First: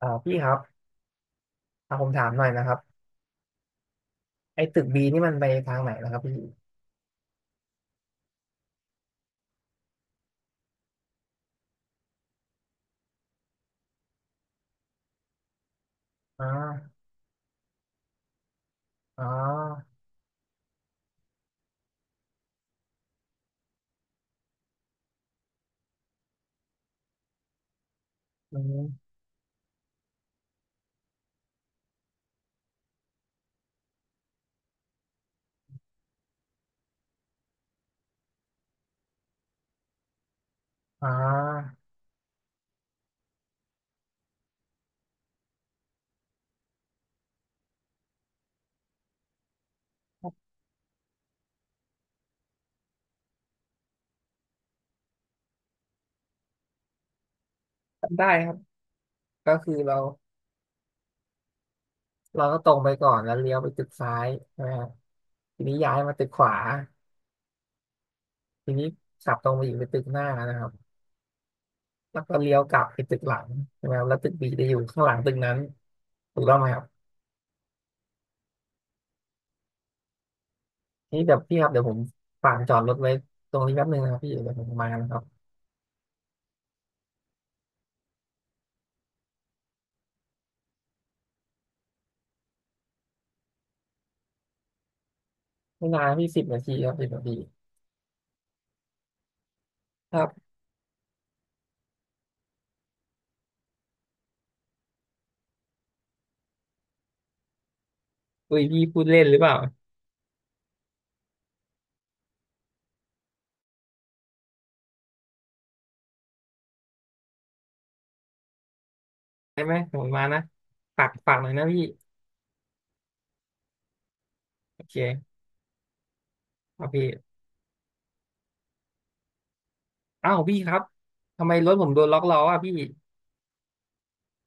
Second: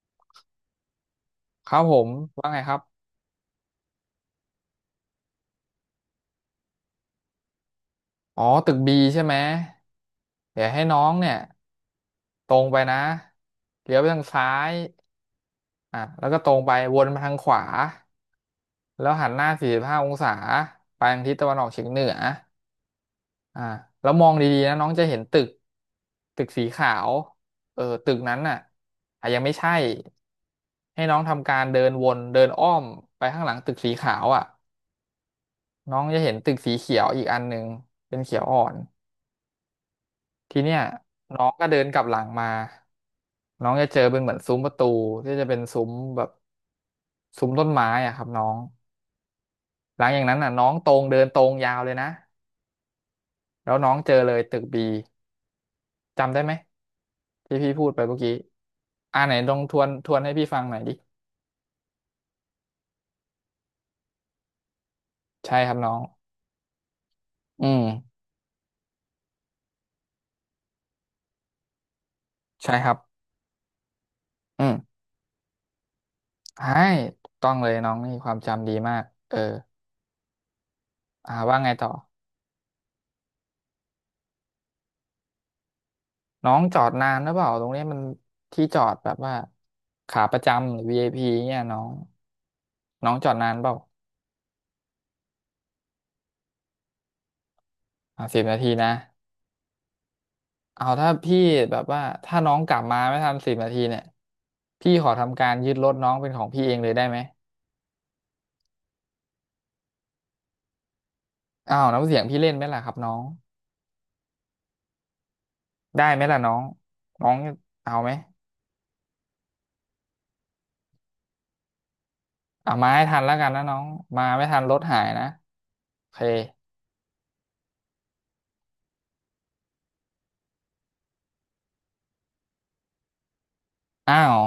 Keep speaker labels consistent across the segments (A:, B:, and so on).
A: พี่ครับ
B: ครับผ
A: ผ
B: ม
A: มถามหน่อ
B: ว่า
A: ย
B: ไง
A: นะค
B: ค
A: รั
B: รั
A: บ
B: บ
A: ไอ้ตึกบีนี่มันไปทางไหนนะครับพี่
B: อ๋อตึกบีใช่ไหมเดี๋ยวให้น้องเนี่ยตรงไปนะเลี้ยวไปทางซ้ายอ่ะแล้วก็
A: อ่
B: ตรงไปว
A: า
B: นมาทางขวาแล้ว
A: อ่
B: หันหน้าสี่สิบ
A: า
B: ห้าองศาไปทางทิศตะวันออกเฉียงเหนืออ่ะแล้วมองดีๆนะน้องจะเห็นตึกตึกสีขาวเออตึกนั้นน่ะ
A: อืม
B: อ่ะยังไม่ใช่ให้น้องทำการเดินวนเดินอ้อมไปข้างหลังตึกสีขาวอ่ะน้องจะเห็นตึกสีเขียวอีกอันหนึ่งเป็นเขียวอ่อน ทีเนี้ย
A: อ่
B: น้องก็เดิ
A: า
B: นกลับหลังมาน้องจะเจอเป็นเหมือนซุ้มประตูที่จะเป็นซุ้มแบบซุ้มต้นไม้อะครับน้องหลังอย่างนั้นอ่ะน้องตรงเดินตรงยาวเลยนะแล้วน้องเจอเลยตึกบีจำได้ไหมที่พี่พูดไปเมื่อ
A: ได้
B: กี้
A: ครับ
B: อ่าไหนล
A: ก็
B: อง
A: คื
B: ท
A: อ
B: วน
A: เรา
B: ทวนให้พี่ฟังหน่อยดิ
A: เราก็ตรงไปก่อนแล้วเลี้ยวไปตึกซ้ายใช่ไหมครับ
B: ใช่
A: ที
B: ค
A: นี้
B: รับน้อ
A: ย้าย
B: ง
A: มาตึกขวา
B: อืม
A: ทีนี้ขับตรงไปอีกไปตึกหน้านะครับแล้วก็เลี้ยว
B: ใช่
A: กลั
B: ค
A: บ
B: รับ
A: ไปตึกหลังใช่ไหมครับแล้วตึกบี
B: อื
A: จะอยู่
B: ม
A: ข้างหลังตึกนั้นถูกต้องไหม
B: ใช่
A: ครับ
B: ถูกต้องเลยน้องนี่ความจำดีมากเออ
A: นี่
B: อ่า
A: เดี๋ยว
B: ว่า
A: พี่ค
B: ไง
A: รับเดี๋ย
B: ต่
A: ว
B: อ
A: ผมฝากจอดรถไว้ตรงนี้แป๊บนึงนะครับพี่เดี๋ยวผมมานะครับ
B: น้องจอดนานหรือเปล่าตรงนี้มันที่จอดแบบว่าขาประจำหรือ VIP เนี่ยน้องน้องจอดนานเปล่า
A: ไม่นานพี่สิบนาทีครับสิบนาที
B: อ่าสิบนาทีนะ
A: ครับ
B: เอาถ้าพี่แบบว่าถ้าน้องกลับมาไม่ทันสิบนาทีเนี่ยพี่ขอทำการยึดรถน้องเป็นของพี่เองเลยได้ไหม
A: อุ้ยพี่พูดเล่นหรือเปล่า
B: อ้าวน้ำเสียงพี่เล่นไหมล่ะครับน้องได้ไหมล่ะน้องน้องเอาไหม
A: ได้ไหมผมมานะฝากหน่อยนะพี่
B: เอามาให้ทันแล้วกันนะน้องมาไม่ทันรถ
A: โอเค
B: หายนะโอเค
A: เอาพี่อ้าวพี่ครับทำไมรถผมโดนล็อกล้ออ่ะพี่
B: อ้าว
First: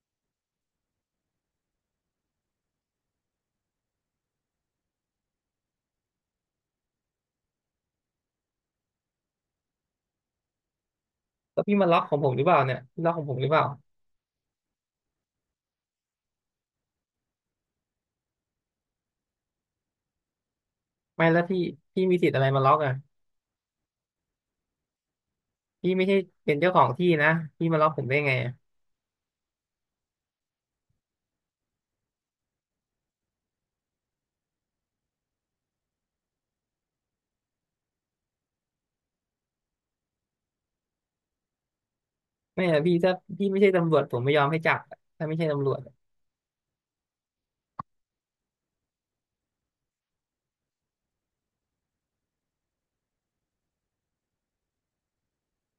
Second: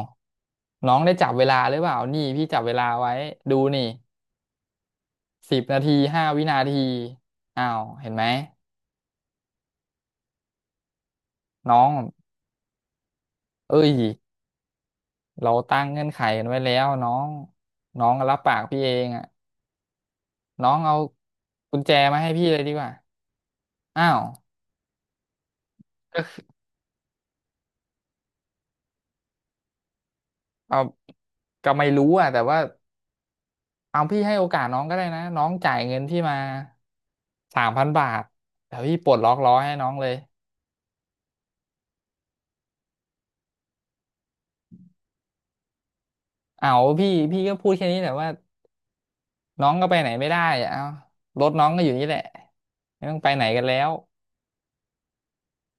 B: น้องได้จับเวลาหรือเปล่านี่พี่จับเวลาไว้ดูนี่ 10 นาที 5 วินาทีอ้าวเห็นไหม
A: แล้ว
B: น้
A: พี่
B: อ
A: มา
B: ง
A: ล็อกของผมหรือเปล่าเนี่ยพี่ล็อกของผมหรือเปล่า
B: เอ้ยเราตั้งเงื่อนไขกันไว้แล้วน้องน้องรับปากพี่เองอ่ะน้องเอา
A: ไม่แล้วพี่
B: กุญแจ
A: พี่มี
B: มา
A: สิ
B: ให้
A: ทธิ์อะ
B: พี่
A: ไร
B: เล
A: มา
B: ยดี
A: ล็อก
B: กว่า
A: อ่ะ
B: อ้าว
A: พี่ไม่ใช่
B: ก็
A: เป็นเจ้าของที่นะพี่มาล็อกผมได้ไงอะ
B: เอาก็ไม่รู้อ่ะแต่ว่าเอาพี่ให้โอกาสน้องก็ได้นะน้องจ่ายเงินที่มา3,000 บาทเดี๋ยวพี่ปลดล็อกล้อให้น้องเลย
A: ไม่อะพี่ถ้าพี่ไม่ใช่ตำรวจผมไม่ยอมให้จับอะถ้าไม่ใช่ตำรวจอะ
B: เอาพี่ก็พูดแค่นี้แหละว่าน้องก็ไปไหนไม่ได้อะเอารถน้องก็อยู่นี่แหละไม่ต้องไปไหนกันแล้ว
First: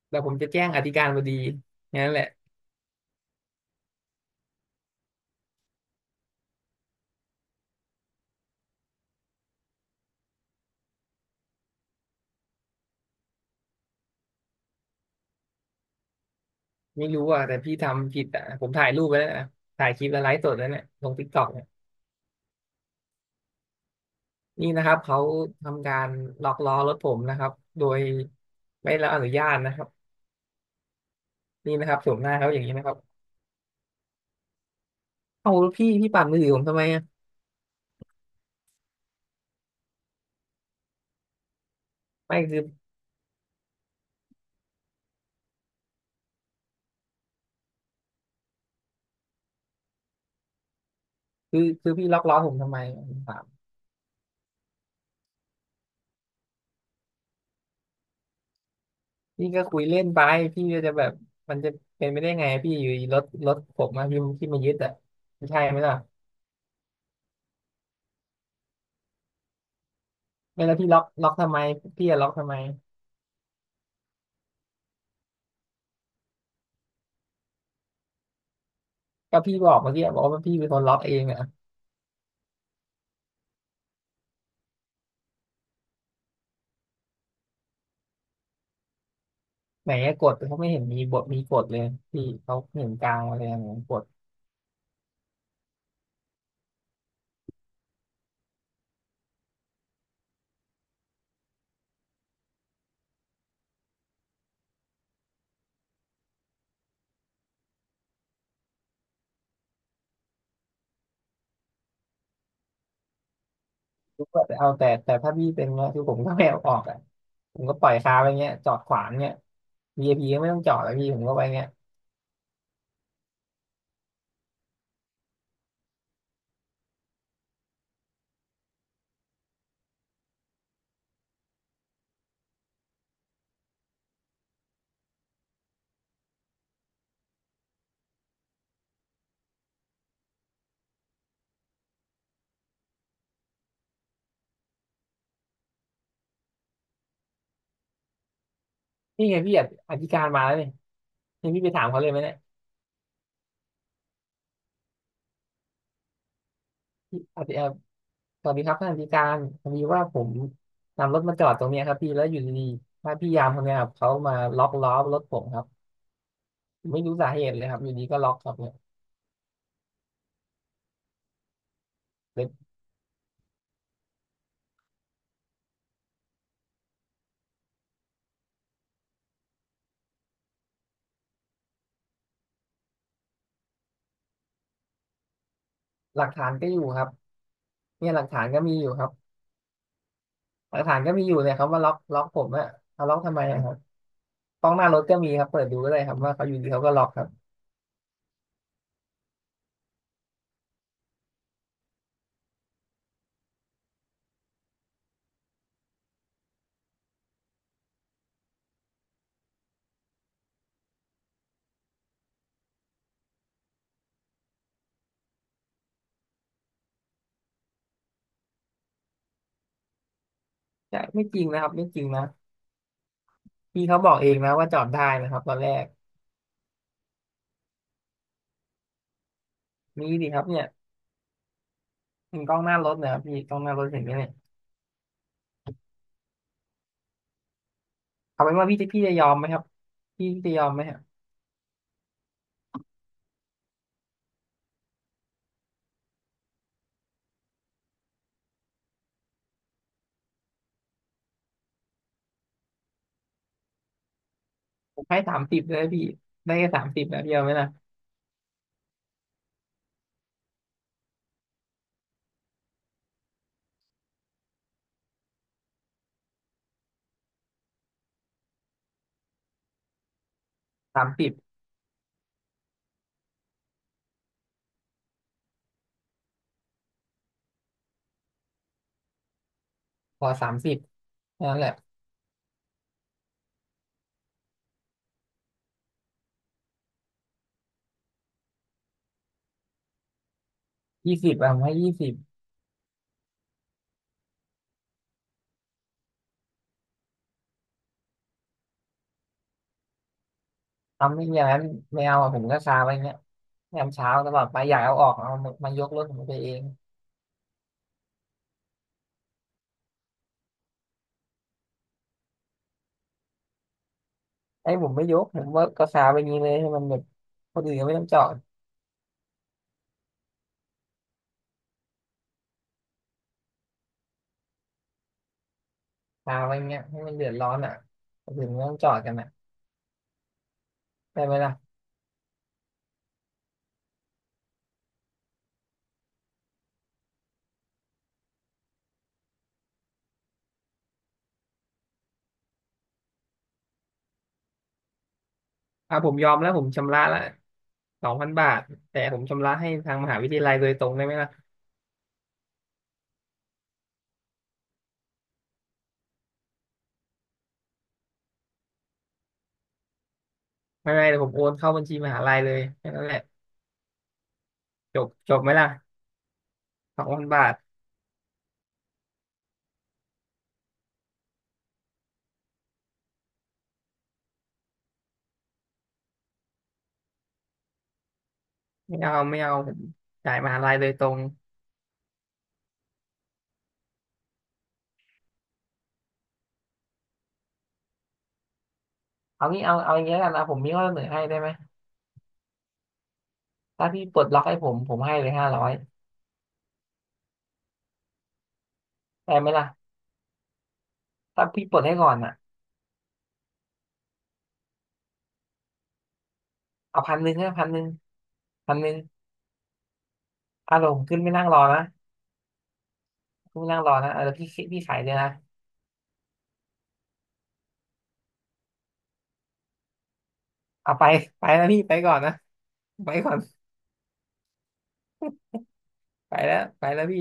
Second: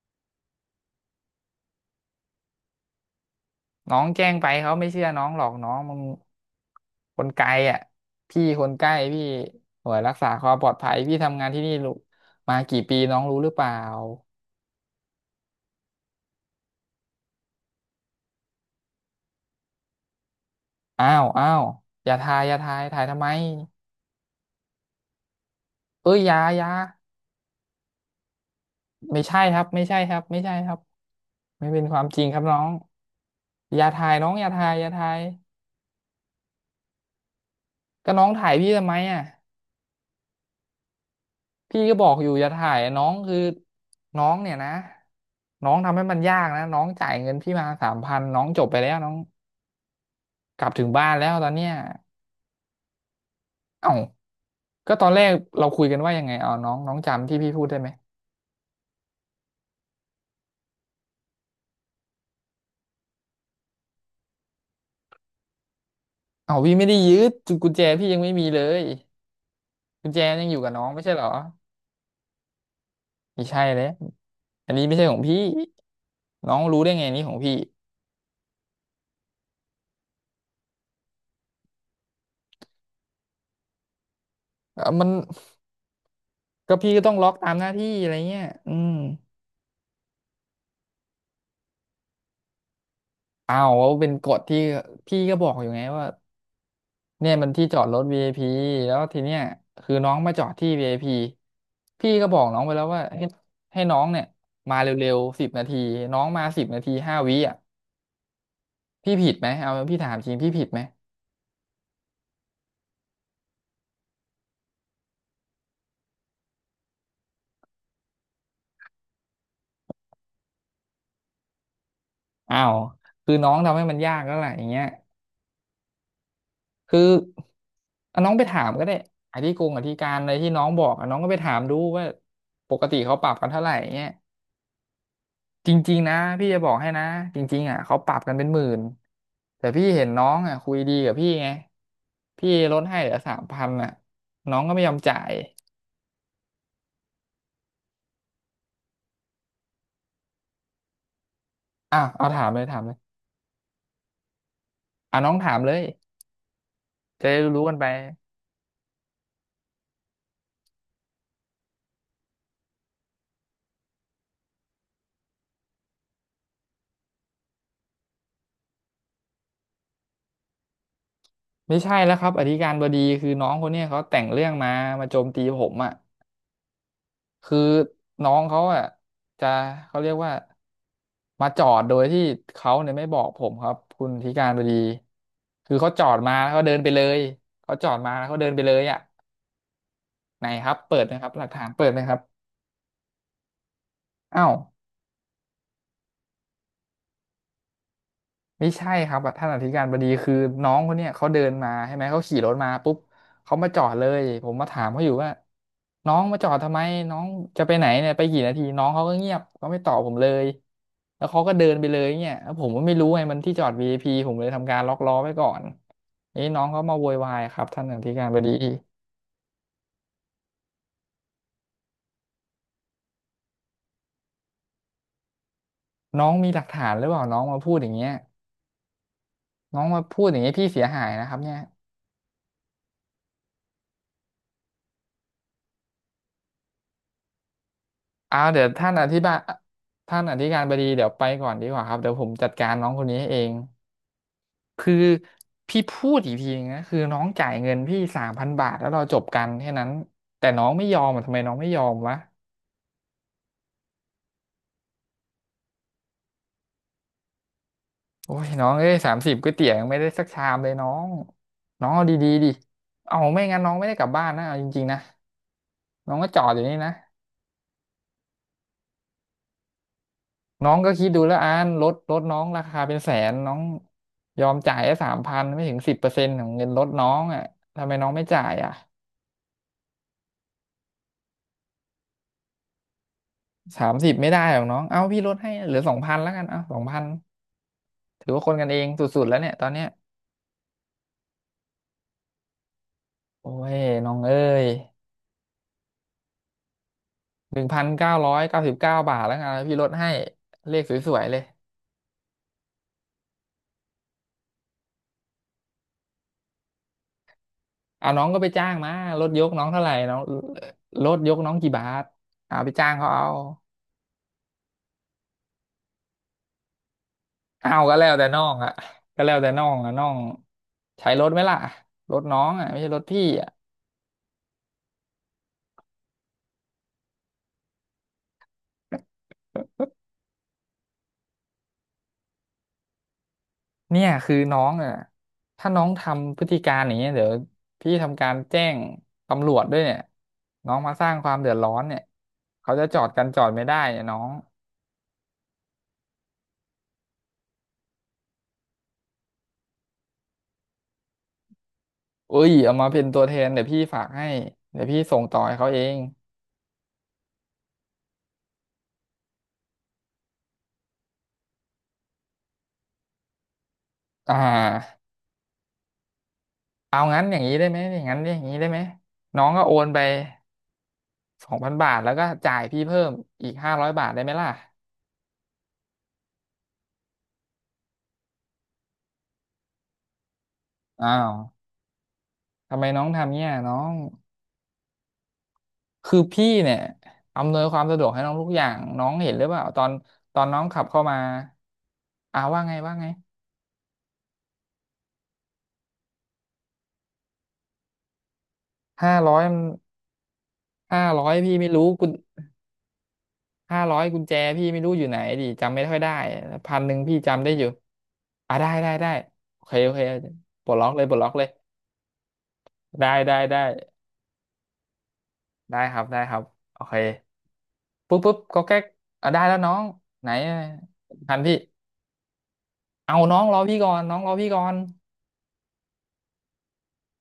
A: แต่ผมจะแจ้งอธิการบดีงั้นแหละ
B: น้องแจ้งไปเขาไม่เชื่อน้องหรอกน้องมันคนไกลอ่ะพี่คนใกล้พี่หน่วยรักษาความปลอดภัยพี่ทำงานที่นี่รู้มากี่ปีน้องรู้หรือเปล่า
A: ไม่รู้อ่ะแต่พี่ทำผิดอ่ะผมถ่ายรูปไว้แล้วนะถ่ายคลิปแล้วไลฟ์สดแล้วเนี่ยล
B: อ้า
A: ง
B: ว
A: ติ๊กต็อ
B: อ้า
A: ก
B: วอย่าทายอย่าทายถ่ายทำไม
A: นี่นะครับเขาทำการ
B: เอ้ยอยา
A: ล็อก
B: อยา
A: ล้อรถผมนะครับโดยไม่ได้รับอ
B: ไม่
A: นุ
B: ใช่
A: ญาต
B: ครับ
A: นะค
B: ไม่
A: รับ
B: ใช่ครับไม่ใช่ครับไม่
A: นี่
B: เป็น
A: นะค
B: ค
A: รับ
B: วาม
A: โฉ
B: จ
A: ม
B: ริ
A: ห
B: ง
A: น้า
B: ครับ
A: เขาอ
B: น้อ
A: ย่าง
B: ง
A: นี้นะครับ
B: อย่าถ่ายน้องอย่าถ่ายอย่าถ่าย
A: เอาพี่ปั่นมือถือผมทำไมอะ
B: ก็น้องถ่ายพี่ทำไมอ่ะ พี่ก็บอกอยู่
A: ไม่
B: อย่า
A: คือ
B: ถ่ายน้องคือน้องเนี่ยนะน้องทำให้มันยากนะน้องจ่ายเงินพี่มาสามพันน้องจบไปแล้วน้องกลับถึงบ้านแล้วตอน
A: คือ
B: เนี้ย
A: คือพี่ล็อกล้อผมทำไมผมถาม
B: เอ้าก็ตอนแรกเราคุยกันว่ายังไงเอาน้องน้องจำที่พี่พูดได้ไหม
A: พี่ก็คุยเล่นไปพี่ก็จะแบบมันจะเป็นไปได้ไงพี่อยู่ดีรถผมมาพี่มายึดอ่ะไม่ใช่ไหมล่ะ
B: เอ้าพี่ไม่ได้ยืดกุญแจพี่ยังไม่มีเลยกุญแจยังอยู่
A: ไม่
B: กับ
A: แล้ว
B: น้อง
A: พี่ล็
B: ไม่
A: อก
B: ใช่เหร
A: ล็
B: อ
A: อกทำไมพี่จะล็อกทำไม
B: ไม่ใช่เลยอันนี้ไม่ใช่ของพี่น้องรู้ได้ไงนี่ของพี่
A: ก็พี่บอกเมื่อกี้บอกว่าพี่เป็นคนล็อกเองอ่ะ
B: มันก็พี่ก็ต้องล็อกตามหน้าที่อะไรเงี้ยอืม
A: ไหนอะกดเขาไม่เห็นมีบทมีกดเลยพี่เขาเห็นกลางอะไรอ
B: เอา
A: ย่าง
B: ว
A: เงี้ยก
B: ว่า
A: ด
B: เป็นกฎที่พี่ก็บอกอยู่ไงว่า เนี่ยมันที่จอดรถ VIP แล้วทีเนี้ยคือน้องมาจอดที่ VIP พีพี่ก็บอกน้องไปแล้วว่าให้ให้น้องเนี่ยมาเร็วๆสิบนาทีน้องมาสิบนาทีห้าวิอ่ะพี่ผิดไหมเอาพี่ถามจริงพี่ผิดไหม
A: ทุกคนเอาแต่ถ้าพี่เป็นเงี้ยคือผมก็ไม่เอาออกอ่ะผมก็ปล่อยคาไว้เงี้ยจอดขวางเงี้ย VIP ก็ไม่ต้องจอดแล้วพี่ผมก็ไว้เงี้ย
B: อ้าวคือน้องทำให้มันยากแล้วแหละอย่างเงี้ยคือเอาน้องไปถามก็ได้อธิการอะไรที่น้องบอกอะน้องก็ไปถามดูว่าปกติเขาปรับกันเท่าไหร่เงี้ย จริงๆนะพี่จะบอกให้นะจริงๆอ่ะเขาปรับกันเป็น10,000แต่พี่เห็นน้องอ่ะคุยดีกับพี่ไงพี่ลดให้เหลือสามพันอ่ะน้องก็ไม่ยอมจ่าย
A: นี่ไงพี่ออธิการมาแล้วเนี่ยนี่พี่ไปถาม
B: อ่ะ
A: เขาเลยไหม
B: เอา
A: เนี่ย
B: ถามเลยถามเลยอ่ะน้องถามเลย
A: พี่
B: จะได้
A: อธิ
B: รู้
A: เอ่อ
B: ๆกันไป
A: สวัสดีครับท่านอธิการพอดีว่าผมนำรถมาจอดตรงเนี้ยครับพี่แล้วอยู่ดีๆถ้าพี่ยามคนเนี้ยครับเขามาล็อกล้อรถผมครับผมไม่รู้สาเหตุเลยครับอยู่ดีก็ล็อกครับเนี่ย
B: ไม่ใช่แล้วครับอ
A: เป็น
B: ธิการบดีคือน้องคนเนี้ยเขาแต่งเรื่องมามาโจมตีผมอ่ะ คือน้องเขาอ่ะจะเขาเรียกว่ามาจอดโดยที่เขาเนี่ยไม่บอกผมครับคุณธิการบดีคือเขาจอด
A: หลัก
B: มา
A: ฐา
B: แล้ว
A: น
B: เขา
A: ก็
B: เดิ
A: อ
B: น
A: ยู่
B: ไป
A: ค
B: เล
A: รับ
B: ยเขาจอด
A: เนี่
B: มา
A: ยห
B: แล้
A: ลั
B: ว
A: ก
B: เขา
A: ฐา
B: เดิ
A: น
B: น
A: ก็
B: ไปเล
A: มี
B: ย
A: อยู่
B: อ่ะ
A: ครับ
B: ไหนครั
A: ห
B: บ
A: ลัก
B: เปิ
A: ฐาน
B: ด
A: ก็
B: นะ
A: มี
B: ครั
A: อ
B: บ
A: ยู่
B: หลัก
A: เนี่ย
B: ฐา
A: เขา
B: น
A: มา
B: เปิ
A: ล็
B: ด
A: อก
B: ไหมครั
A: ล็
B: บ
A: อกผมอะเอาล็อกทำไมอะครับ
B: อ้าว
A: กล้องหน้ารถก็มีครับเปิดดูก็ได้ครับว่าเขาอยู่ดีเขาก็ล็อกครับ
B: ไม่ใช่ครับท่านอธิการบดีคือน้องคนเนี้ยเขาเดินมาใช่ไหมเขาขี่รถมาปุ๊บเขามาจอดเลยผมมาถามเขาอยู่ว่าน้องมาจอดทำไมน้องจะไปไหนเนี่ยไปกี่นาทีน้องเขาก็เงียบเขาไม่ตอบผมเลยแล้วเขาก็เดินไปเลยเนี่ยแล้วผมก็ไม่รู้ไงมันที่จอดวีไอพีผมเลยทำการล็อกล้อไว้ก่อนนี่น้องเขามาโวยวายครับท่านอธิการบดี
A: ใช่ไม่จริงนะครับไม่จริงนะพี่เขาบอกเองนะว่าจอดได้นะครับตอนแรก
B: น้องมีหลักฐานหรือเปล่าน้องมาพูดอย่างเงี้ยน้องมา
A: มี
B: พูด
A: ดิ
B: อ
A: ค
B: ย่าง
A: รับ
B: เงี้ย
A: เนี่
B: พี่
A: ย
B: เสียหายนะครับเนี่ย
A: มีกล้องหน้ารถนะครับพี่กล้องหน้ารถเห็นไหมเนี่ยเอาเป็น
B: เดี๋ย
A: ว่า
B: ว
A: พี่จะ
B: ท่าน
A: พี่
B: อ
A: จะ
B: ธิ
A: ยอ
B: บา
A: ม
B: ย
A: ไหมครับ
B: ท่าน
A: พี่
B: อธิ
A: จะ
B: กา
A: ย
B: ร
A: อม
B: บ
A: ไหม
B: ดี
A: ฮะ
B: เดี๋ยวไปก่อนดีกว่าครับเดี๋ยวผมจัดการน้องคนนี้ให้เองคือพี่พูดอีกทีนึงนะคือน้องจ่ายเงินพี่สามพันบาทแล้วเราจบกันแค่นั้นแต่น้องไม่ยอมอ่ะทำไมน้องไม่ยอมวะ
A: ผมให้สามสิบเลยพี่ได้แค่สามสิบนะพี่เอาไหมนะ
B: โอ้ยน้องเอ้ยสามสิบก๋วยเตี๋ยวยังไม่ได้สักชามเลยน้องน้องเอาดีๆดิเอาไม่งั้นน้องไม่ได้กลับบ้านนะเอาจริงๆนะน้องก็จอดอยู่นี่นะ น้องก็
A: สา
B: คิด
A: ม
B: ดู
A: สิบ
B: แล้วอานลดน้องราคาเป็น100,000น้องยอมจ่ายแค่สามพันไม่ถึง10%ของเงินลดน้องอ่ะทำไมน้องไม่จ่ายอ่ะ
A: พอสามสิบนั่นแหละ
B: สามสิบไม่ได้หรอกน้องเอาพี่ลดให้เหลือสองพันแล้วกันเอาสองพันถือว่าคนกันเองสุดๆแล้วเนี่ยตอนเนี้ย
A: ยี่สิบอะผมให้ยี่สิบ
B: โอ้ยน้องเอ้ย1,999 บาทแล้วกันพี่ลดให้เลขส
A: ทำ
B: วย
A: ไม่
B: ๆเล
A: อ
B: ย
A: ย่างนั้นไม่เอาอะผมก็คาไว้เงี้ยยามเช้าตลอดไปอยากเอาออกเอามายกรถผมไปเอง
B: เอาน้องก็ไปจ้างมาลดยกน้องเท่าไหร่น้องลดยกน้องกี่บาทเอาไปจ้างเขาเอา
A: ไอ้ผมไม่ยกผมว่าก็สาไปอย่างนี้เลยให้มันแบบคน
B: เอา
A: อื่นก็
B: ก็
A: ไม่ต้อ
B: แล้
A: ง
B: ว
A: จอ
B: แต่
A: ด
B: น้องอะก็แล้วแต่น้องอะน้องใช้รถไหมล่ะรถน้องอะไม่ใช่รถพี่อะ
A: สาไปาเงี้ยให้มันเดือดร้อนอ่ะคนอื่นไม่ต้องจอดกันอ่ะได้ไหมล่ะ
B: เนี่ยคือน้องอะถ้าน้องทำพฤติการอย่างเงี้ยเดี๋ยวพี่ทำการแจ้งตำรวจด้วยเนี่ยน้องมาสร้างความเดือดร้อนเนี่ยเขาจะจอดกันจอดไม่ได้เนี่ยน้อง
A: อ่ะผมยอมแล้วผมชำระละสองพันบาทแต่ผมชำระให้ทางมหาวิทยาลัยโดยตรงได้ไหมล่ะ
B: เอ้ยเอามาเป็นตัวแทนเดี๋ยวพี่ฝากให้เดี๋ยวพี่ส่งต่อให้เขาเอง
A: ไม่ไม่เดี๋ยวผมโอนเข้าบัญชีมหาลัยเลยแค่นั้นแหละ
B: อ่
A: จ
B: า
A: บจบไหมล่ะ
B: เอา
A: สอง
B: งั้
A: พั
B: น
A: น
B: อย่าง
A: บา
B: นี้
A: ท
B: ได้ไหมอย่างนั้นอย่างนี้ได้ไหมน้องก็โอนไป2,000 บาทแล้วก็จ่ายพี่เพิ่มอีก500 บาทได้ไหมล่ะ
A: ไม่เอาไม่เอาผมจ่ายมหาลัยโดยตร
B: อ้า
A: ง
B: ว ทำไมน้องทำเนี่ยน้องคือพี่เนี่ยอำนวยความสะดวกให้น้องทุกอย่างน้องเห็นหรื
A: เอา
B: อเป
A: งี้
B: ล่า
A: เอา
B: ตอน
A: เอาอย่างเงี้ยกัน
B: ตอ
A: นะ
B: น
A: ผ
B: น้
A: ม
B: อง
A: มี
B: ขั
A: ข้อ
B: บ
A: เส
B: เข้า
A: นอ
B: มา
A: ให้ได้ไหม
B: ว่าไงว่าไง
A: ถ้าพี่ปลดล็อกให้ผมผมให้เลย500
B: ห้าร้
A: ได้
B: อย
A: ไหมล่ะ
B: ห้าร้อย
A: ถ้า
B: พี่
A: พี่
B: ไม่
A: ปล
B: รู้
A: ดให้
B: กุ
A: ก่
B: ญ
A: อนอ่ะ
B: ห้าร้อยกุญแจพี่ไม่รู้อยู่ไหนดิจำไม่ค่อยได้พันหนึ่ง
A: เอาพั
B: พี่
A: นหนึ่ง
B: จำ
A: ให้
B: ได้อ
A: พั
B: ยู่
A: นหนึ่ง
B: ได้
A: พันห
B: ได้
A: นึ่ง
B: ได้โอเคโอเคปลด
A: อา
B: ล็
A: ร
B: อก
A: ม
B: เลย
A: ณ์
B: ปล
A: ขึ้
B: ด
A: น
B: ล็อ
A: ไม่
B: กเล
A: นั่ง
B: ย
A: รอนะ
B: ได้ได้ได้
A: ขึ้นไม่นั่งรอนะเออพี่ขายเลยนะ
B: ได้ครับได้ครับโอเคปุ๊บปุ๊บก็แก๊กอ่ะได้แล้วน้องไหน
A: เอาไป
B: พัน
A: ไป
B: พี่
A: แล้วพี่ไปก่อนนะ ไป
B: เอา
A: ก่อ
B: น้อ
A: น
B: งรอพี่ก่อนน้องรอพี่ก่อน
A: ไปแล้วไปแล้วพี่